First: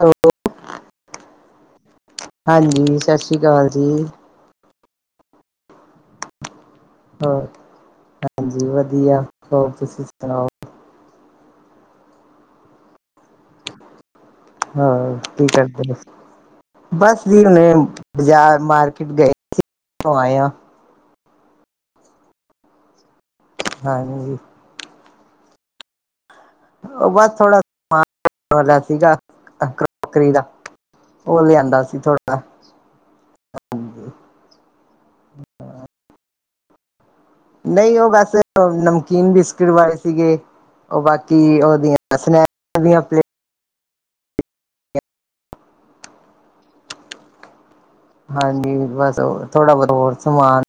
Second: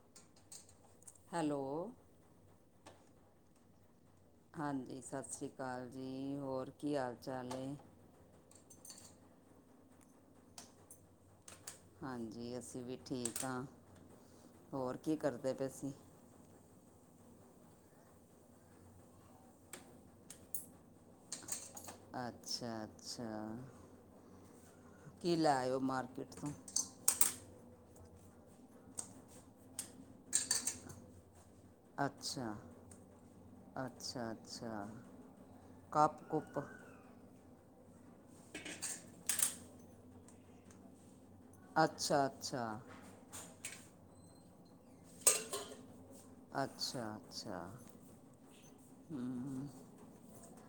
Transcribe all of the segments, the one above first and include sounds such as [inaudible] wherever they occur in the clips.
Hello hello ਹਾਂਜੀ ਸਤਿ ਸ੍ਰੀ ਅਕਾਲ ਜੀ ਹਾਂਜੀ ਸਤਿ ਸ਼੍ਰੀ ਅਕਾਲ ਜੀ ਹੋਰ ਕੀ ਹਾਲ ਹੋਰ ਚਾਲ ਏ ਹਾਂਜੀ ਵਧੀਆ ਹੋਰ ਤੁਸੀਂ ਸੁਣਾਓ ਹਾਂਜੀ ਅਸੀਂ ਵੀ ਠੀਕ ਹਾਂ ਹੋਰ ਕੀ ਹਾਂ ਕਰਦੇ ਠੀਕ ਹੈ ਪਏ ਸੀ ਬਸ ਜੀ ਹੁਣੇ ਬਾਜ਼ਾਰ ਮਾਰਕੀਟ ਗਏ ਸੀ, ਉਥੋਂ ਆਏ ਆਂ ਅੱਛਾ ਅੱਛਾ ਹਾਂ ਨਹੀਂ ਜੀ ਕੀ ਲੈ ਆਇਓ ਮਾਰਕੀਟ ਤੋਂ ਉਹ ਬਸ ਥੋੜਾ ਸਮਾਨ ਵਾਲਾ ਸੀਗਾ ਕਰੋਕਰੀ ਦਾ ਉਹ ਲਿਆਂਦਾ ਸੀ ਥੋੜਾ ਅੱਛਾ ਅੱਛਾ ਅੱਛਾ ਕੱਪ ਕੂੱਪ ਨਹੀਂ ਉਹ ਬਸ ਨਮਕੀਨ ਬਿਸਕਿਟ ਵਾ ਏ ਸੀਗੇ ਉਹ ਬਾਕੀ ਉਹਦੀਆਂ ਅੱਛਾ ਅੱਛਾ ਸਨੈਕਸ ਦੀਆਂ ਪਲੇ ਅੱਛਾ ਅੱਛਾ ਹਾਂਜੀ ਬਸ ਹਮ ਥੋੜ੍ਹਾ ਬਹੁਤ ਹੋਰ ਸਮਾਨ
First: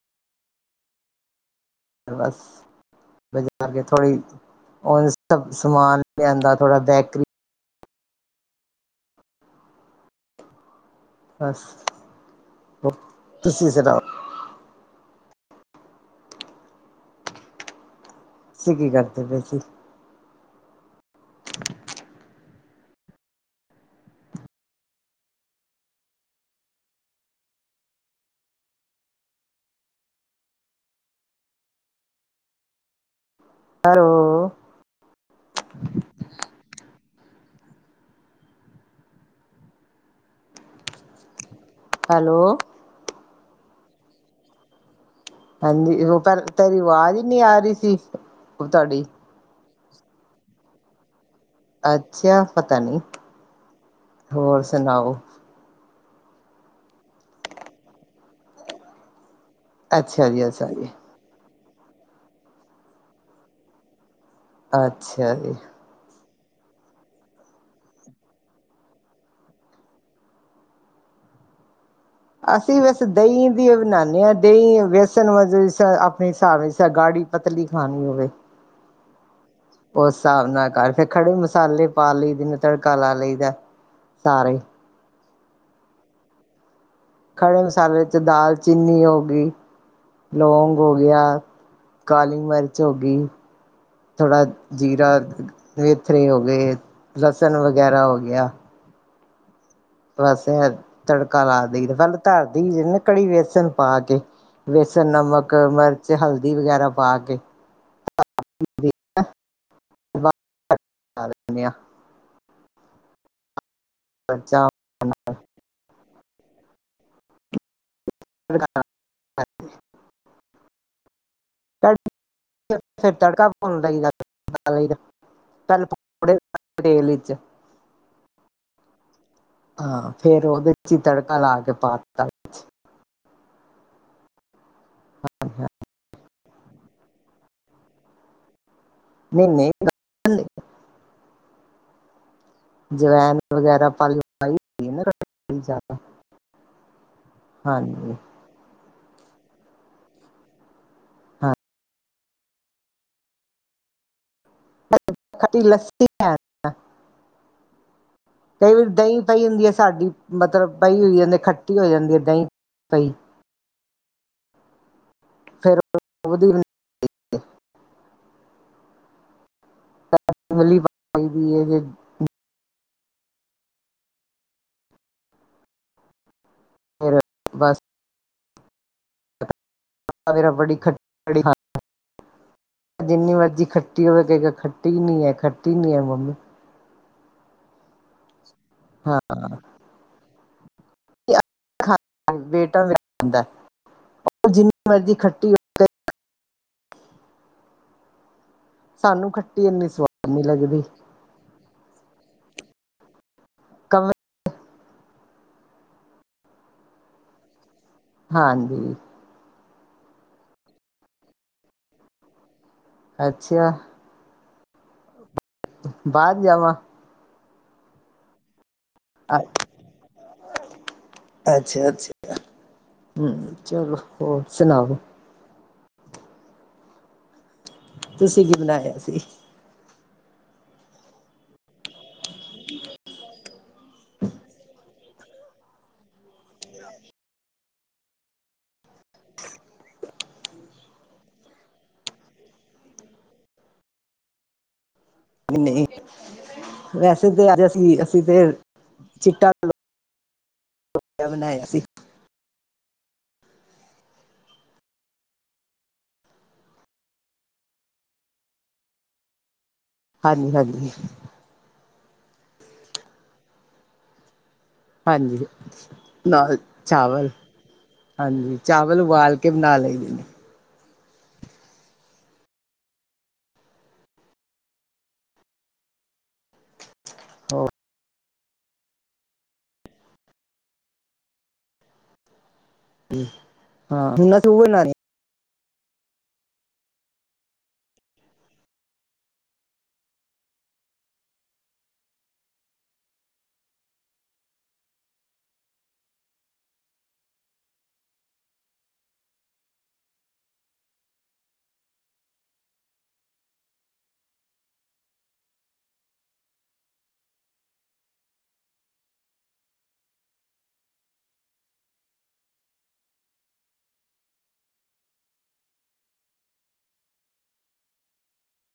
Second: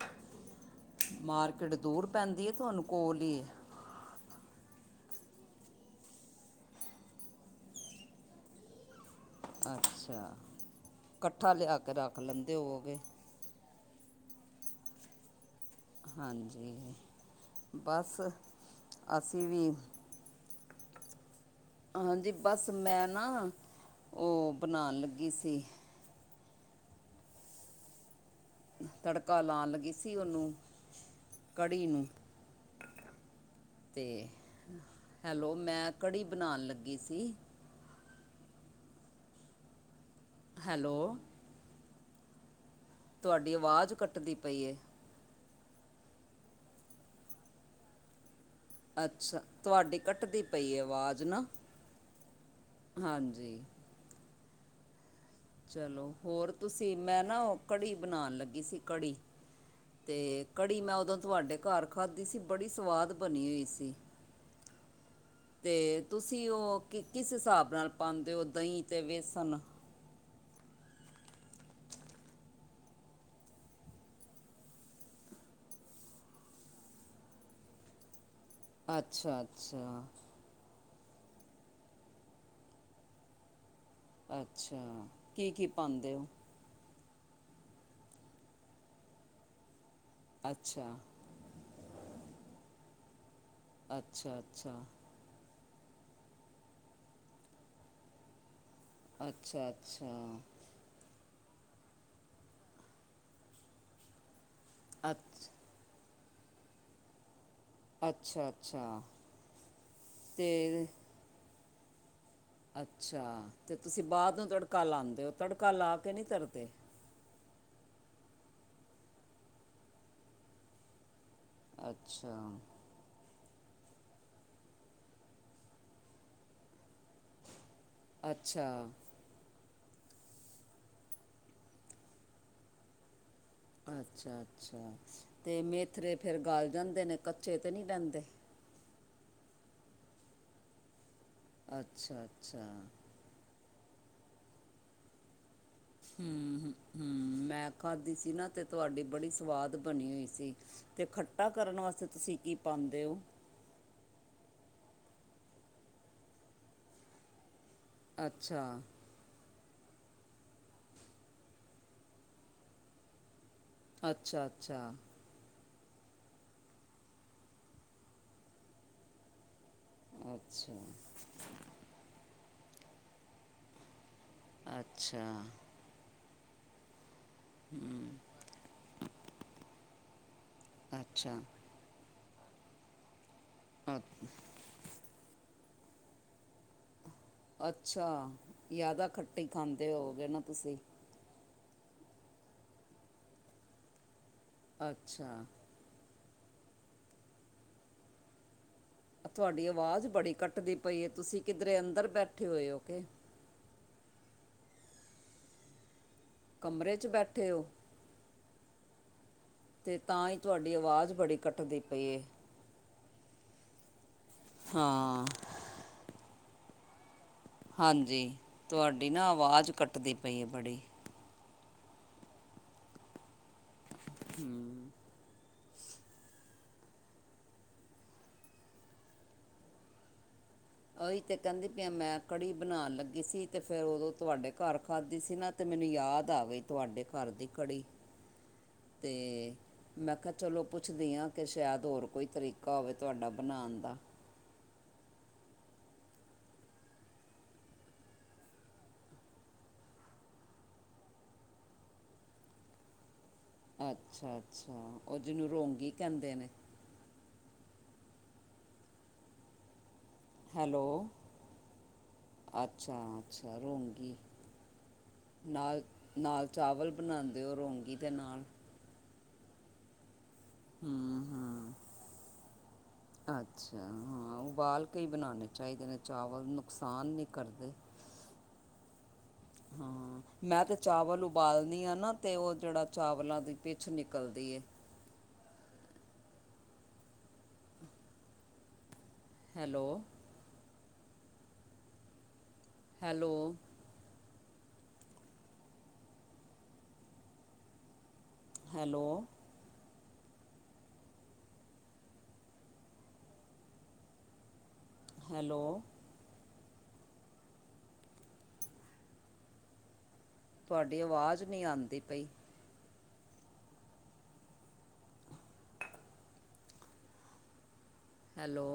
ਮਾਰਕੀਟ ਦੂਰ ਪੈਂਦੀ ਹੈ ਤੁਹਾਨੂੰ ਕੋਲ ਈ ਐ ਅਗੇ ਥੋੜ੍ਹੀ ਉਹ ਇਸ ਦਾ ਸਮਾਨ ਲਿਆਂਦਾ ਥੋੜਾ ਬੈਕਰੀ ਅੱਛਾ ਇਕੱਠਾ ਬਸ ਲਿਆ ਕੇ ਰੱਖ ਲੈਂਦੇ ਹੋਵੋਗੇ ਤੁਸੀਂ ਸੁਣਾਓ ਹਾਂਜੀ ਬਸ ਤੁਸੀ ਕੀ ਕਰਦੇ ਪਏ ਅਸੀਂ ਸੀ ਵੀ ਹਾਂਜੀ ਬਸ ਮੈਂ ਨਾ ਉਹ ਬਣਾਉਣ ਲੱਗੀ ਸੀ ਤੜਕਾ ਲਾਉਣ ਲੱਗੀ ਸੀ ਉਹਨੂੰ ਕੜੀ ਨੂੰ ਤੇ ਹੈਲੋ ਹੈਲੋ ਮੈਂ ਕੜੀ ਬਣਾਉਣ ਲੱਗੀ ਸੀ ਹੈਲੋ ਹੈਲੋ ਤੁਹਾਡੀ ਆਵਾਜ਼ ਕੱਟਦੀ ਪਈ ਏ ਹਾਂਜੀ ਉਹ ਤੇਰੀ ਆਵਾਜ਼ ਹੀ ਨਹੀਂ ਆ ਰਹੀ ਸੀ ਤੁਹਾਡੀ ਅੱਛਾ ਤੁਹਾਡੀ ਕੱਟਦੀ ਪਈ ਆਵਾਜ਼ ਨਾ ਅੱਛਾ ਪਤਾ ਨੀ ਹਾਂਜੀ ਹੋਰ ਸੁਣਾਓ ਚਲੋ ਹੋਰ ਤੁਸੀਂ ਮੈਂ ਨਾ ਉਹ ਕੜੀ ਬਣਾਉਣ ਲੱਗੀ ਸੀ ਕੜੀ ਅੱਛਾ ਜੀ ਤੇ ਅੱਛਾ ਕੜੀ ਜੀ ਮੈਂ ਉਦੋਂ ਤੁਹਾਡੇ ਘਰ ਖਾਧੀ ਸੀ ਬੜੀ ਸਵਾਦ ਬਣੀ ਹੋਈ ਸੀ ਅੱਛਾ ਜੀ ਤੇ ਤੁਸੀਂ ਉਹ ਕਿਸ ਹਿਸਾਬ ਨਾਲ ਪਾਉਂਦੇ ਓ ਦਹੀਂ ਤੇ ਵੇਸਣ ਅਸੀਂ, ਵੇਸੇ ਦਹੀਂ ਦੀਓ ਬਨਾਂਦੇ ਹਾਂ। ਦਹੀਂ, ਵੇਸਣ ਵ ਆਪਣੇ ਹਿਸਾਬ ਇਚ ਗਾੜੀ ਪਤਲੀ ਖਾਣੀ ਹੋਵੇ। ਅੱਛਾ। ਅੱਛਾ ਉਸ ਹਿਸਾਬ ਨਾਲ ਕਰ, ਫਿਰ ਖੜੇ ਮਸਾਲੇ ਪਾ ਲਈ ਦਿਏ, ਤੜਕਾ ਲਾ ਲਈ ਦਾ। ਅੱਛਾ, ਕੀ- ਕੀ ਪਾਉਂਦੇ ਓ? ਖੜੇ ਮਸਾਲੇ 'ਚ ਦਾਲਚੀਨੀ ਹੋ ਗਈ। ਲੌਗ ਹੋ ਅੱਛਾ ਗਿਆ, ਕਾਲੀ ਮਿਰਚ ਹੋ ਗਈ। ਅੱਛਾ ਥੋੜਾ ਅੱਛਾ ਜੀਰਾ ਵੇਥਰੇ ਹੋ ਗਏ, ਲਸਣ ਵਗੈਰਾ ਹੋ ਗਿਆ। ਅੱਛਾ, ਅੱਛਾ। ਬਸ, ਤੜਕਾ ਲਾ ਦਈਦਾ, ਪਹਿਲੇ ਧਰ ਦਈ ਦਾ ਨਾ ਕੜੀ, ਬੇਸਣ ਪਾ ਕੇ। ਬੇਸਣ, ਅੱਛ ਨਮਕ, ਮਿਰਚ, ਹਲਦੀ, ਵਗੈਰਾ ਪਾ ਕੇ। ਅੱਛਾ ਅੱਛਾ ਤੇ ਆ [unintelligible] ਅੱਛਾ, ਤੇ ਤੁਸੀਂ ਬਾਅਦ ਨੂੰ ਮਿਰਚਾਂ ਤੜਕਾ ਲਾਉਂਦੇ ਓ। ਤੜਕਾ ਲਾ ਕੇ ਨਹੀਂ ਧਰਦੇ। ਅੱਛਾ [unintelligible] ਫਿਰ ਤੜਕਾ ਭੁਣ ਲਈ ਦਾ, [unintelligible] ਵਿੱਚ। ਅੱਛਾ। ਹਾਂ, ਫ਼ੇਰ ਉਹਦੇ ਚ ਹੀ ਤੜਕਾ ਲਾ ਕੇ ਪਾਤਾ। ਅੱਛਾ, ਅੱਛਾ ਤੇ ਮੇਥਰੇ ਫਿਰ ਗਲ ਜਾਂਦੇ ਨੇ, ਕੱਚੇ ਤੇ ਨਹੀਂ ਰੈਦੇ। ਨਹੀ, ਨਹੀਂ ਨਾ ਅੱਛਾ, ਅੱਛਾ। ਜਵੈਨ, ਵਗੈਰਾ ਪ [unintelligible] ਹੂੰ ਹੂੰ ਮੈਂ ਖਾਧੀ ਹਾਂਜੀ ਸੀ ਨਾ, ਤੇ ਤੁਹਾਡੀ ਬੜੀ ਸਵਾਦ ਬਣੀ ਹੋਈ ਸੀ। ਅਤੇ ਖੱਟਾ ਕਰਨ ਵਾਸਤੇ ਤੁਸੀਂ ਕੀ ਪਾਂਦੇ ਓ? ਕ ਖੱਟੀ ਲੱਸੀ। ਹੈ ਕਈ ਅੱਛਾ ਵਾਰੀ ਦਹੀਂ ਪਈ ਹੁੰਦੀ ਹੈ ਸਾਡੀ। ਮਤਲਬ ਪਈ ਹੋਈ ਏ ਤੇ ਖੱਟੀ ਹੋ ਜਾਂਦੀ ਐ ਦਹੀਂ ਪਈ। ਅੱਛਾ, ਅੱਛਾ। ਫੇਰ [unintelligible] ਅੱਛਾ ਦੀ ਹੈ ਜੇ [unintelligible] ਅੱਛਾ। ਫਿਰ ਬਸ ਹੂੰ [unintelligible] ਬੜੀ ਖੱਟੀ ਅੱਛਾ ਕੜੀ ਖਾਂਦਾ ਜਿੰਨੀ ਮਰਜ਼ੀ ਖੱਟੀ ਹੋਵੇ ਅ- ਕਿਹ ਗਾ ਖ [unintelligible] ਐ, ਖੱਟੀ ਨਈ ਐ, ਮੰਮੀ। ਅੱਛਾ, ਜ਼ਿਆਦਾ ਹਾਂ ਖੱਟੀ ਖਾਂਦੇ ਹੋਗੇ ਨਾ ਤੁਸੀਂ। ਖਾਂਦਾ ਬੇਟਾ ਮੇਰਾ ਖਾਂਦਾ ਉਹ ਜਿੰਨੀ ਮਰਜ਼ੀ ਅੱਛਾ ਖੱਟੀ ਹੋ ਸਾਨੂੰ ਤੁਹਾਡੀ ਖੱਟੀ ਇੰਨੀ ਆਵਾਜ਼ ਸਵਾਦ ਬੜੀ ਨਹੀਂ ਕੱਟਦੀ ਲੱਗਦੀ ਪਈ ਏ ਤੁਸੀਂ ਕਿੱਧਰੇ ਅੰਦਰ ਬੈਠੇ ਹੋਏ ਓ ਕੇ? ਕੰਮ [unintelligible] ਕਮਰੇ 'ਚ ਬੈਠੇ ਓ? ਹਾਂਜੀ। ਅਤੇ ਤਾਂ ਈ, ਤੁਹਾਡੀ ਆਵਾਜ਼ ਬੜੀ ਕੱਟਦੀ ਪਈ ਏ ਅੱਛਾ। ਹਾਂ। ਬਾਹਰ ਜਾਵਾਂ। ਹਾਂਜੀ ਤੁਹਾਡੀ ਨਾ ਆਵਾਜ਼ ਕੱਟਦੀ ਪਈ ਹੈ ਬੜੀ। ਅੱਛਾ-ਅੱਛਾ ਹਮ ਚਲੋ ਹੋਰ ਹੂੰ ਸੁਣਾਓ। ਤੁਸੀਂ ਕੀ ਬਣਾਇਆ ਸੀ। ਉਹੀ ਤੇ ਕਹਿੰਦੀ ਪਈਐ ਮੈਂ ਕੜੀ ਬਣਾਉਣ ਲੱਗੀ ਸੀ। ਤੇ ਫੇਿਰ ਉਦੋਂ ਤੁਹਾਡੇ ਘਰ ਖਾਧੀ ਸੀ ਨਾ। ਤੇ ਮੈਨੂੰ ਯਾਦ ਆ ਗਈ ਤੁਹਾਡੇ ਘਰ ਦੀ ਕੜੀ। ਹ [inaudible] ਅਤੇ ਮੈਂ ਕਿਹਾ ਚਲੋ ਪੁੱਛਦੀ ਹਾਂ ਕਿ ਸ਼ਾਇਦ ਹੋਰ ਕੋਈ ਤਰੀਕਾ ਹੋਵੇ ਤੁਹਾਡਾ ਬਣਾਉਣ ਦਾ ਨਹੀਂ ਵੈਸੇ ਤੇ ਅੱਜ ਅਸੀਂ-ਅਸੀਂ ਤੇ ਚਿੱਟਾ [unintelligible] ਅੱਛਾ-ਅੱਛਾ ਉਹ ਜਿਹਨੂੰ ਰੋਂਗੀ ਕਹਿੰਦੇ ਨੇ ਹਾਂਜੀ ਹਾਂਜੀ ਹੈਲੋ ਅੱਛਾ-ਅੱਛਾ ਰੋਂਗੀ। ਹਾਂਜੀ ਨਾਲ-ਨਾਲ ਚਾਵਲ ਬਣਾਉਂਦੇ ਹੋ ਰੋਂਂਗੀ ਦੇ ਨਾਲ। ਹਾਂਜੀ ਚਾਵਲ ਉਬਾਲ ਕੇ ਬਣਾ ਲੈਂਦੇ ਨੇ। ਹਮ-ਹਮ ਅੱਛਾ ਹਾਂ ਉਬਾਲ ਕੇ ਹੀ ਬਣਾਉਣੇ ਚਾਹੀਦੇ ਨੇ ਚਾਵਲ ਨੁਕਸਾਨ ਨਹੀਂ ਕਰਦੇ। ਹਾਂ ਮੈਂ ਤੇ' ਚਾਵਲ ਉਬਾਲਣੀ ਆ ਨਾ ਤੇ ਉਹ ਜਿਹੜਾ ਚਾਵਲਾਂ ਦੀ ਪਿੱਛ ਹਾਂ ਹੁਣ ਨਿਕਲਦੀ ਅਸੀਂ ਏ। ਉਹ ਬਣਾ ਹੈਲੋ। ਹੈਲੋ। ਹੈਲੋ। ਹੈਲੋ। ਤੁਹਾਡੀ ਆਵਾਜ਼ ਨਹੀਂ ਆਉਂਦੀ ਪਈ। [unintelligible] ਹੈਲੋ।